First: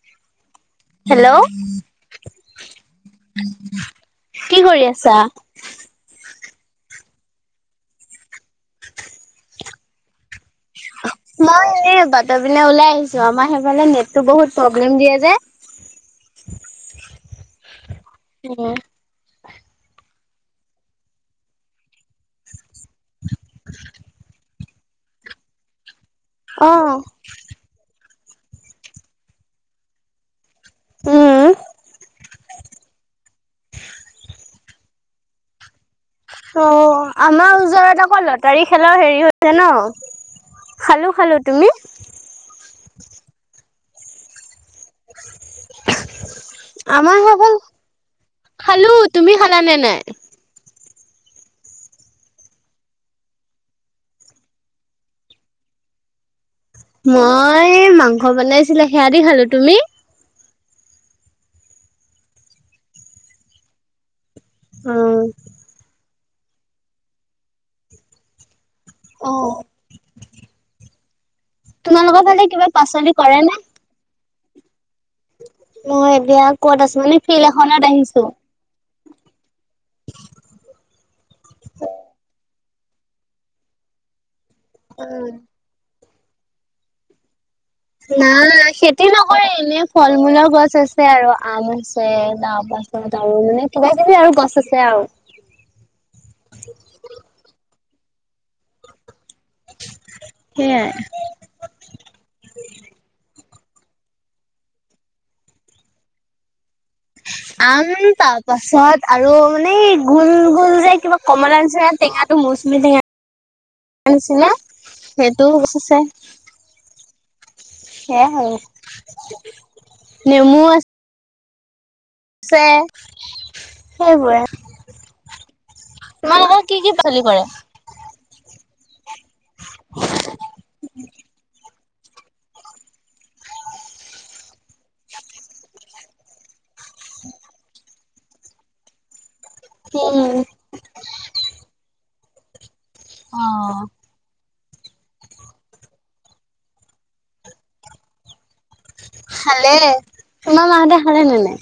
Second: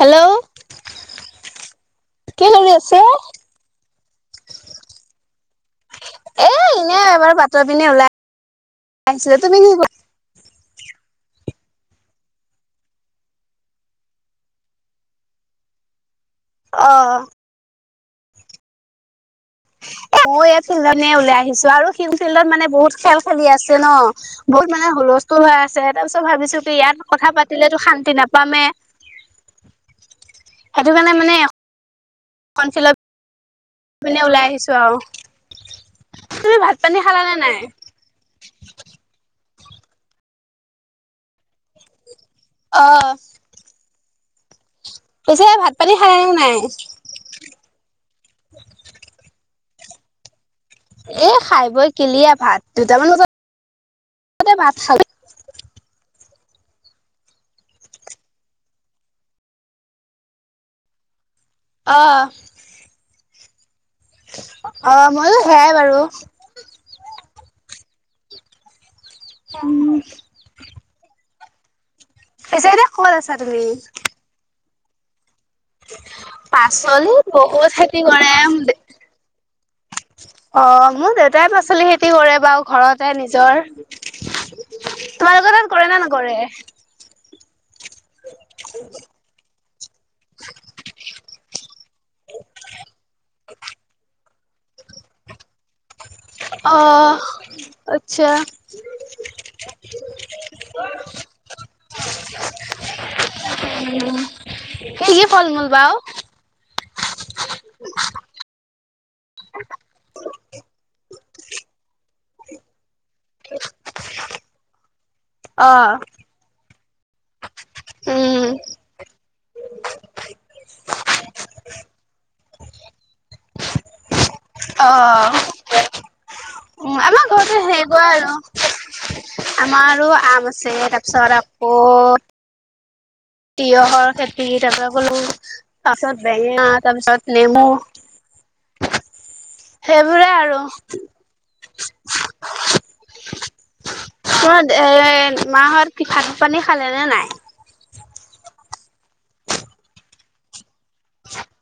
Hello hello? কি কৰি আছে অ'? কি কৰি আছা? এ এনে এবাৰ বাতৰ পিনে ওলাই আহিছোঁ। তুমি কি কৰিছা? [inaudible] মই এই বাতৰ পিনে ওলাই আহিছো, আমাৰ সেইফালে নেটটো বহুত প্ৰব্লেম দিয়ে যে। অ'। [inaudible] এ মই ইয়াত ফিল্ডৰ ফালে ওলাই আহিছোঁ আৰু [unintelligible] ফিল্ডত মানে বহুত খেল খেলি আছে ন। বহুত মানে হুলস্থুল হৈ আছে, তাৰপিছত ভাবিছো অ কি ইয়াত কথা পাতিলেতো শান্তি নাপামে সেইটো কাৰণে মানে, উম [unintelligible] পিনে ওলাই আহিছোঁ আৰু। তুমি অ', ভাত পানী খালানে আমাৰ নাই? ওচৰৰ এটা লত তাৰি খেলাও হেৰি হৈছে ন, খালো খালো, তুমি? অ'। পিছে ভাত পানী খাই নে নাই? [unintelligible] খালো, তুমি খালা নে নাই? এ খাই বই কিলিয়াৰ ভাত দুটামান বজাত, ভাত খালোঁ। মই মাংস বনাইছিলে, সেয়া দি খালো, তুমি? অ'। অ', ময়ো হেয়াই বাৰু। অ উম। তোমালোকৰ ফালে কিবা পাচলি আছা কৰে নে? তুমি? মই এতিয়া ক'ত আছো পাচলি মানে ফিল্ড বহুত এখনত খেতি আহিছো। কৰে। অ', মোৰ দেউতাই পাচলি খেতি কৰে বাৰু, ঘৰতে নিজৰ উম তোমালোকৰ তাত কৰে নে নকৰে? নাই, খেতি নকৰে এনে ফল- মূলৰ গছ আছে আৰু আম আছে, তাৰপাছত আৰু মানে কিবা কিবি আৰু গছ আছে আৰু। অ', আচ্ছা। [inaudible] সেয়াই। এই কি ফল মূল বাৰু। আম তাৰপাছত আৰু মানে গোল, গোল যে কিবা কমলা নিচিনা টেঙা এইটো মৌচুমী টেঙা, আনিছিলে, সেইটোও অ। গছ আছে। সেয়াই উম হয় আৰু, নেমু আছে ছে, সেইবোৰে। অ'। তোমালোকৰ কি কি ভাজি কৰে? সেইবোৰে আৰু, আমাৰ আৰু আম আছে, তাৰপিছত আকৌ তিয়হৰ খেতি, তাৰ পৰা কলো তাৰপিছত বেঙেনা তাৰপিছত নেমু। সেইবোৰে উম আৰু। অ'। তোমাৰ এ, মাহঁত ভাত পানী খালে নে নাই? খালে, তোমাৰ মাহঁতে খালে নে নাই?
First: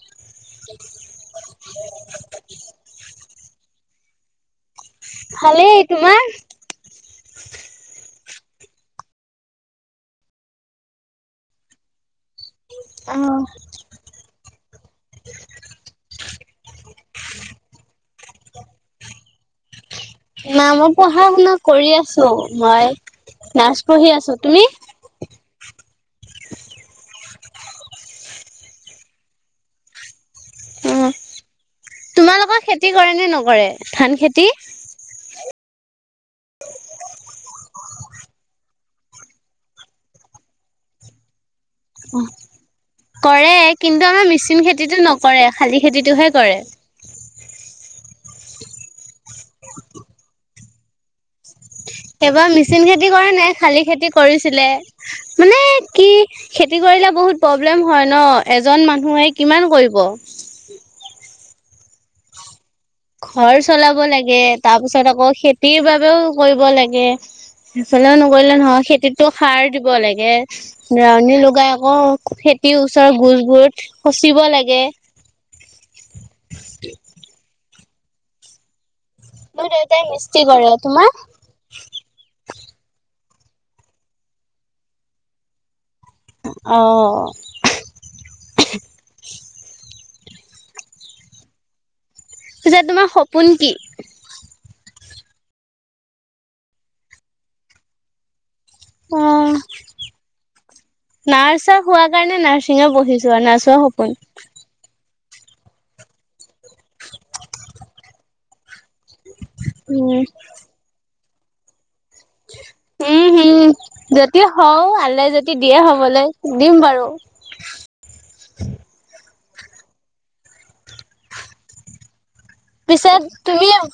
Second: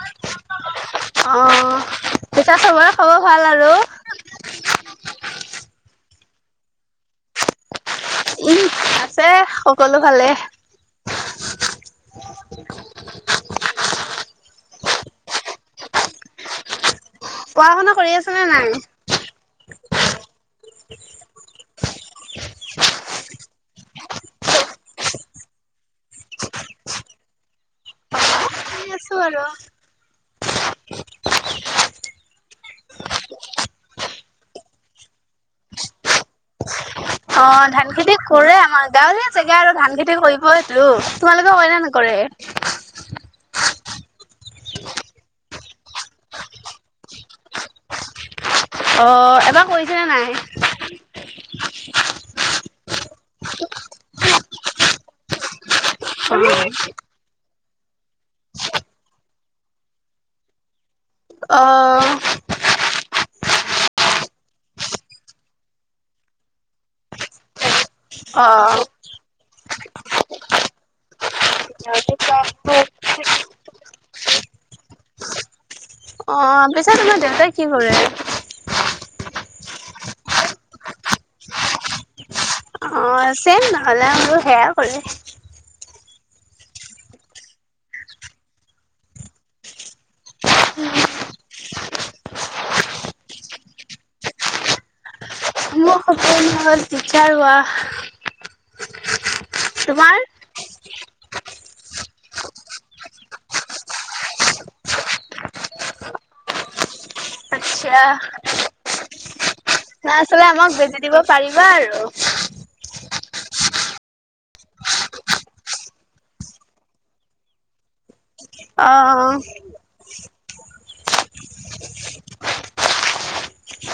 অ', এতিয়া চবৰে খাব ভাল আৰু। ভালেই তোমাৰ? উম, আছে সকলো ভালে। অ'। পঢ়া-শুনা কৰি আছা নে নাই? না মই পঢ়া-শুনা কৰি আছোঁ মই ৰ্নাচ পঢ়ি আছোঁ। তুমি? [inaudible] আছোঁ আৰু। অ', তোমালোকৰ খেতি কৰে নে নকৰে ধান খেতি? [inaudible] অঁ! ধান খেতি কৰে আমাৰ তাত। গাঁৱলীয়া জেগা আৰু ধান খেতি কৰিব‌ইটো। তোমালোকে কৰে নে ন অঁ! কৰে কিন্তু আমাৰ মিচিন খেতিটো নকৰে শালি খেতিটোহে কৰে। অ! এইবাৰ কৰিছেনে নাই? এইবাৰ মিচিন খেতি কৰা নাই শালি খেতি কৰিছিলে। মানে কি খেতি কৰিলে বহুত প্ৰব্লেম হয় ন এজন মানুহে কিমান কৰিব। অ! ঘৰ চলাব লাগে তাৰ পিছত আকৌ খেতিৰ বাবেও কৰিব লাগে। সেইফালেও নকৰিলে অ'। নহয় খেতিতো সাৰ দিব লাগে। দাউনী লগাই আকৌ খেতিৰ ওচৰৰ গোছবোৰত সচিব লাগে। অঁ! পিছে তোমাৰ দেউতাই কি কৰে? মোৰ দেউতাই মিস্ত্ৰী কৰে। তোমাৰ? অঁ! চেইম নহ'লে আৰু সেয়াও কৰে। অ! পিছে তোমাৰ সপোন কি? মোৰ সপোন হ'ল ট্ৰিচাৰ হোৱা। অঁ! তোমাৰ? নাৰ্ছৰ হোৱা কাৰণে নাৰ্ছিঙো পঢ়িছো আৰু নাৰ্ছৰ সপোন। আচ্ছা। [unintelligible] নাৰ্ছ হ'লে আমাক বেজি দিব পাৰিবা আৰু। উম! হুম। যদি হওঁ আল্লাই যদি দিয়ে হবলৈ দিম বাৰু। অ! অঁ। পিছে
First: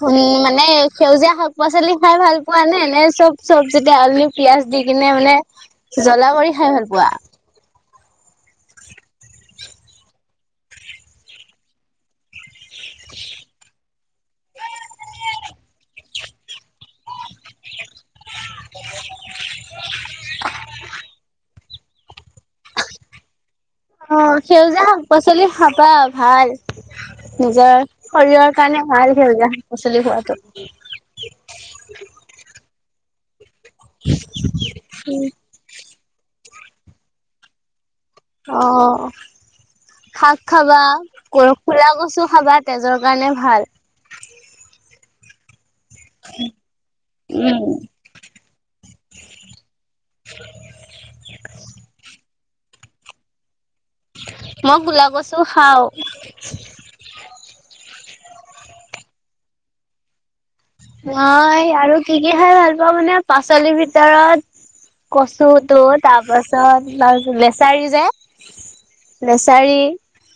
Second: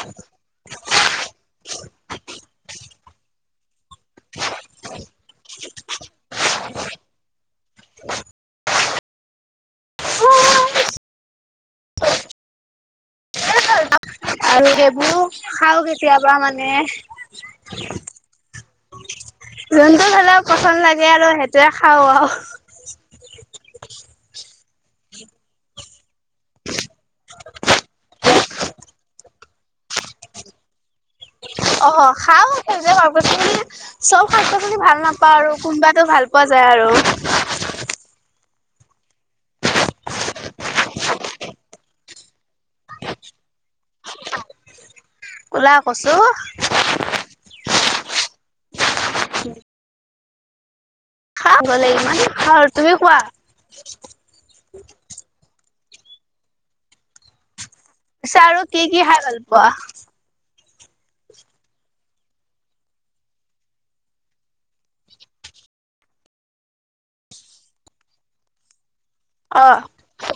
তুমি মানে সেউজীয়া শাক-পাচলি খাই ভাল পোৱা নে? নে চব চব্জিতে আলু পিঁয়াজ দি কিনে মানে জ্বলা কৰি খাই ভাল পোৱা? [unintelligible] আৰু সেইবোৰো খাওঁ কেতিয়াবা মানে। [unintelligible] যোনটো হ'লেও পচন্দ লাগে আৰু সেইটোৱেই খাওঁ আৰু। অঁ! সেউজীয়া শাক-পাচলি খাবা ভাল। নিজৰ শৰীৰৰ কাৰণে ভাল সেউজীয়া শাক-পাচলি খোৱাটো। অহ খাওঁ সেইজীয়া শাক-পাচলি চব শাক-পাচলি ভাল নাপাওঁ আৰু। কোনবাতো ভাল পোৱা যায় আৰু। অঁ। শাক খাবা, ক কুলা কচু খাবা তেজৰ কাৰণে ভাল। কুলা কচু। উম! খাব লাগিব মানে খাওঁ আৰু। তুমি খোৱা? মই কুলা কচু খাওঁ। পিছে আৰু কি কি খাই ভাল পোৱা? মই আৰু কি কি খাই ভাল পাওঁ মানে পাচলিৰ ভিতৰত কচুটো তাৰ পাছত প্লাছ লেচাৰি যে। লেচাৰি, অ'।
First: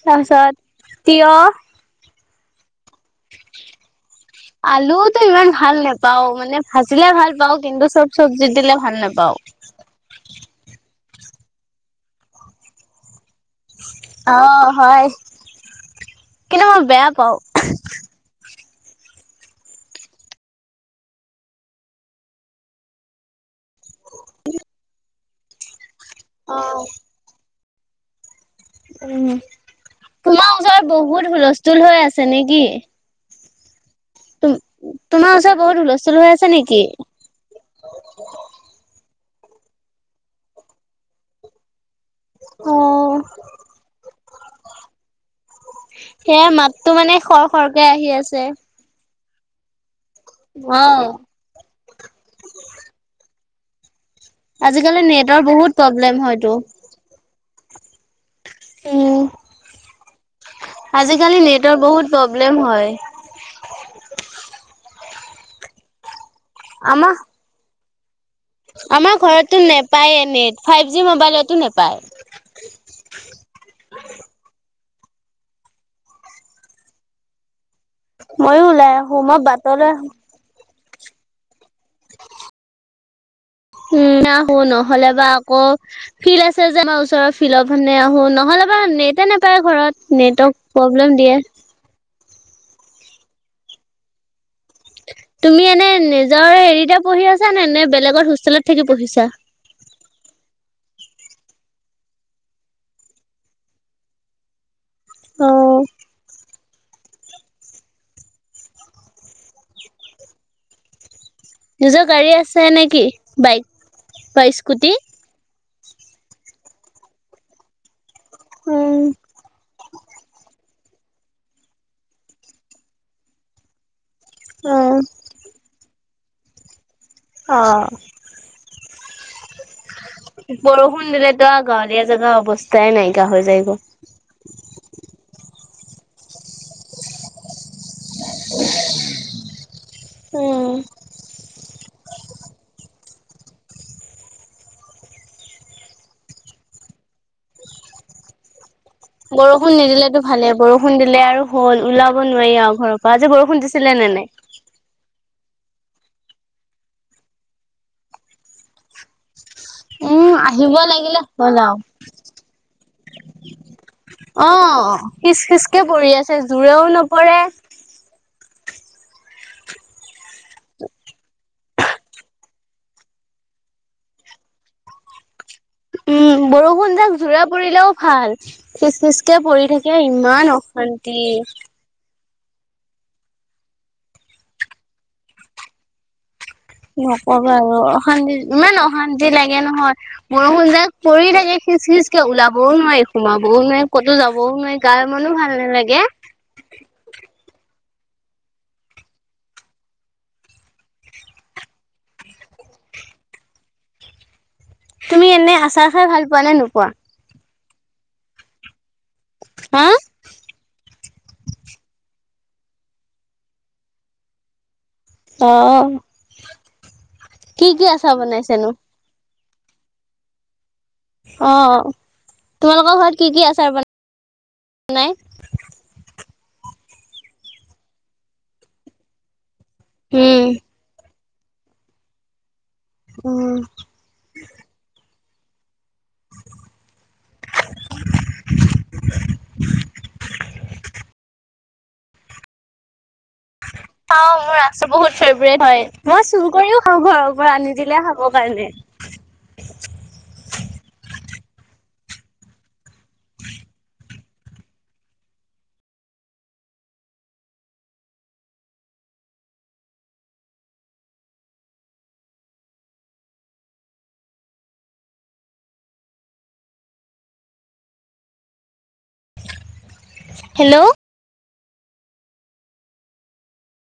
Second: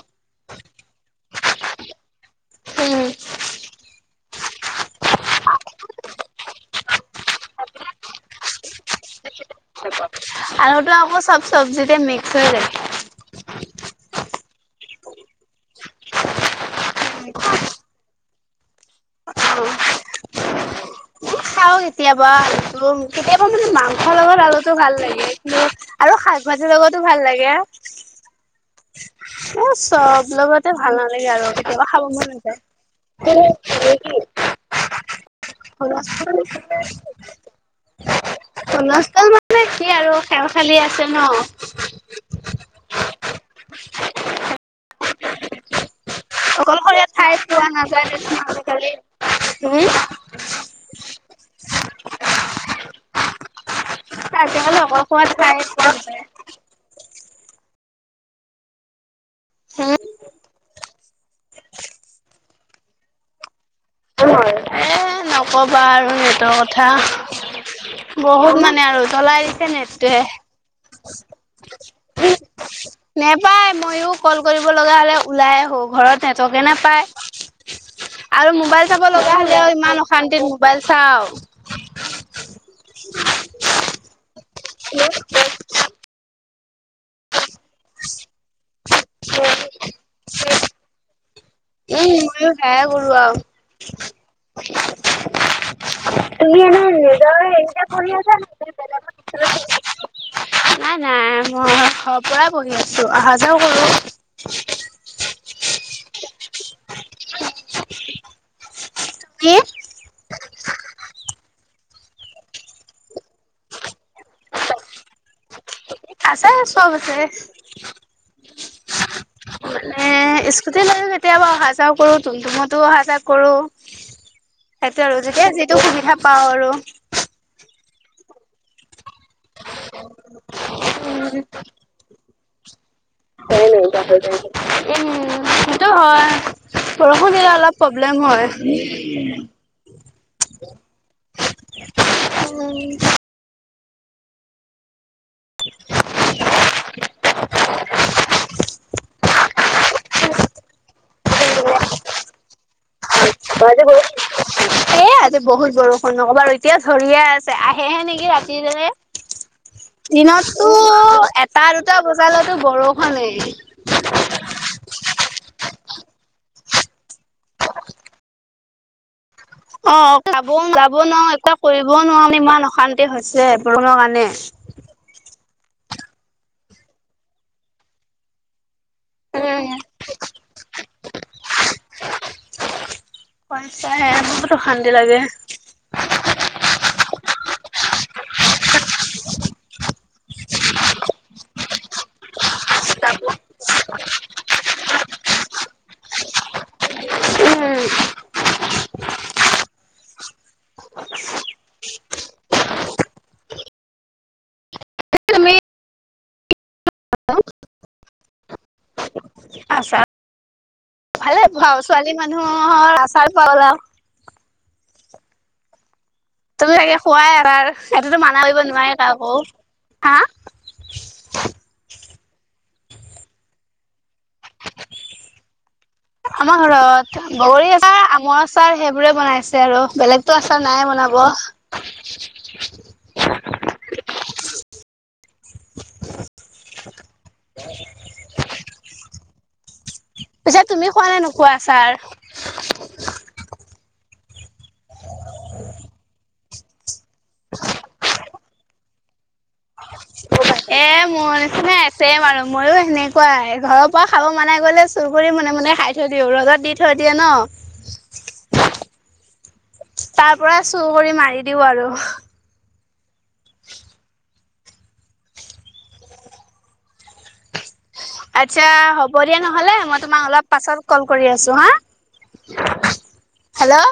তাৰপিছত তিয়ঁহ। উম, [inaudible] আলুতো ইমান ভাল নেপাওঁ‌, মানে ভাজিলে ভাল পাওঁ কিন্তু চব চবজিত দিলে ভাল নেপাওঁ। আলুটো আকৌ চব চব্জিতে মিক্স হৈ যায়। অ', হয় কিন্তু মই বেয়া পাওঁ। খাওঁ কেতিয়াবা আলুটো, কেতিয়াবা মানে মাংসৰ লগত আলুটো ভাল লাগে, কিন আৰু শাক অ ভাজিৰ লগতো ভাল লাগে। উম এ চব তোমাৰ লগতে ওচৰত ভাল বহুত নালাগে আৰু হুলস্থুল কেতিয়াবা হৈ খাব মন নাযায়। তোম, তোমাৰ ওচৰত বহুত হুলস্থুল হৈ আছে নেকি? হুলস্থূল মানে কি আৰু খেল খেলি আছে ন। অ'। সেয়া মাতটো অকলশৰীয়া মানে খৰ-খৰকে আহি আছে। উম? অ'। আজিকালি অকলশৰীয়া নেটৰ ঠাই বহুত পোৱা প্ৰব্লেম নাযায়। হয়টো। উম। উম। আজিকালি নেটৰ বহুত প্ৰব্লেম হয়। [unintelligible] এ নকবা আৰু নেটৰ কথা। আমাৰ বহুত মানে আৰু আমাৰ জ্বলাই ঘৰতটো দিছে নেপায়ে নেটটোৱে। নেট, ফাইভ জি মোবাইলতো নপায়। নোপায় মইও কল কৰিব লগা হলে ওলাই আহো ঘৰত নেটৰ্কে নেপায়। ময়ো ওলাই আহোঁ মই বাটলৈ আহো। শান্তিত মোবাইল চাও। [unintelligible] উম, আহো নহ'লে বা আকৌ ফিল আছে যে আমাৰ ওচৰৰ ফিলৰ ফালে আহোঁ, নহ'লে বা নেটে নাপায় ঘৰত নেটৰ্ক প্ৰব্লেম দিয়ে। উম, ময়ো সেয়াই কৰো আৰু। তুমি এনে নিজৰ তুমি এনে হেৰিতে পঢ়ি নিজৰে আছা নে নে এনেকা কৰি বেলেগত হোষ্টেলত আছানে নে থাকি পঢ়িছা? বেলেগৰ নাই নাই মই ঘৰৰ পৰাই পঢ়ি আছো, অহা-যোৱাও কৰো। অ'। [unintelligible] কি? নিজৰ গাড়ী আছে নে কি? বাইক বা স্কুটি? আছে চব আছে। উম মানে ইস্ক স্কুতি লৈও কেতিয়াবা অহা যোৱা কৰো, তুম-তুমতো অহা-যোৱা কৰো উম সেইটো আৰু। যেতিয়া যিটো সুবিধা পাওঁ আৰু। অ'। বৰষুণ দিলেতো আও গাঁৱলীয়া জেগা অৱস্থাই নাইকিয়া হৈ যায়গে। বেয়া হৈ জায়গে। [unintelligible] সেইটো হয়, বৰষুণ দিলে অলপ প্ৰব্লেম হয়। উম [unintelligible] [unintelligible] বৰষুণ নিদিলেতো ভালে বৰষুণ দিলে আৰু হ'ল ওলাব নোৱাৰি আৰু ঘৰৰ পৰা আজি বৰষুণ দিছিলে নে নাই? [unintelligible] এ আজি বহুত বৰষুণ নকবা আৰু এতিয়া ধৰিহে আছে আহেহে নেকি ৰাতিলৈকে। [unintelligible] দিনতটো আহিব লাগিলে হ'ল এটা আও। দুটা বজালৈতো বৰষুণেই। অ খিচ খিচকে পৰি আছে জোৰেও নপৰে। অ যাব যাব নোৱাৰো এক কৰিবও নোৱাৰো ইমান অশান্তি হৈছে বৰষুণৰ কাৰণে। উম বৰষুণ যাক জোৰে পৰিলেও ভাল, খিচ খিচ কে পৰি উম থাকে ইমান অশান্তি। পইচাহে বহুত অশান্তি লাগে। নকব আৰু অশান্তি ইমান অশান্তি লাগে নহয়। বৰষুন যাক পৰি থাকে খিচ খিচ ওলাবও নোৱাৰি সোমাবও নোৱাৰি ক'তো যাবও নোৱাৰি গা মনো ভাল নালাগে। উম তুমি এনে আচাৰ খাই ভাল পোৱা নে নোপোৱা? [unintelligible] হা আচাৰ ভালে পাও ছোৱালী মানুহৰ আচাৰ [unintelligible] অ তুমি চাগে খুৱাই আচাৰ কি কি আচাৰ সিতটো মানা কৰিব বনাইছেনো নোৱাৰি কাকো, হা? অ তোমালোকৰ ঘৰত কি কি আচাৰ বনাই? আমাৰ ঘৰত বগৰী আচাৰ আমৰ আচাৰ সেইবোৰে বনাইছে আৰু। বেলেগতো উম আচাৰ নাই বনাব। উম। [unintelligible] পিছে তুমি খোৱা নে নোখোৱা আছাৰ? খাওঁ মোৰ আচাৰ বহুত ফেভৰেট হয়, মই চুৰ কৰিও খাওঁ ঘৰৰ আনি দিলে খাব কাৰণে। এ মোৰ নিচিনাই ছেম আৰু ময়ো সেনেকুৱাই ঘৰৰ পৰা খাব মানা কৰিলে চুৰ কৰি মনে মনে খাই থৈ দিওঁ ৰদত দি থৈ দিয়ে ন। তাৰপৰা চুৰ কৰি মাৰি দিওঁ আৰু। আচ্ছা হ'ব দিয়া নহলে মই তোমাক অলপাছত হেল্ল' কল কৰি আছো হা, হেল্ল'।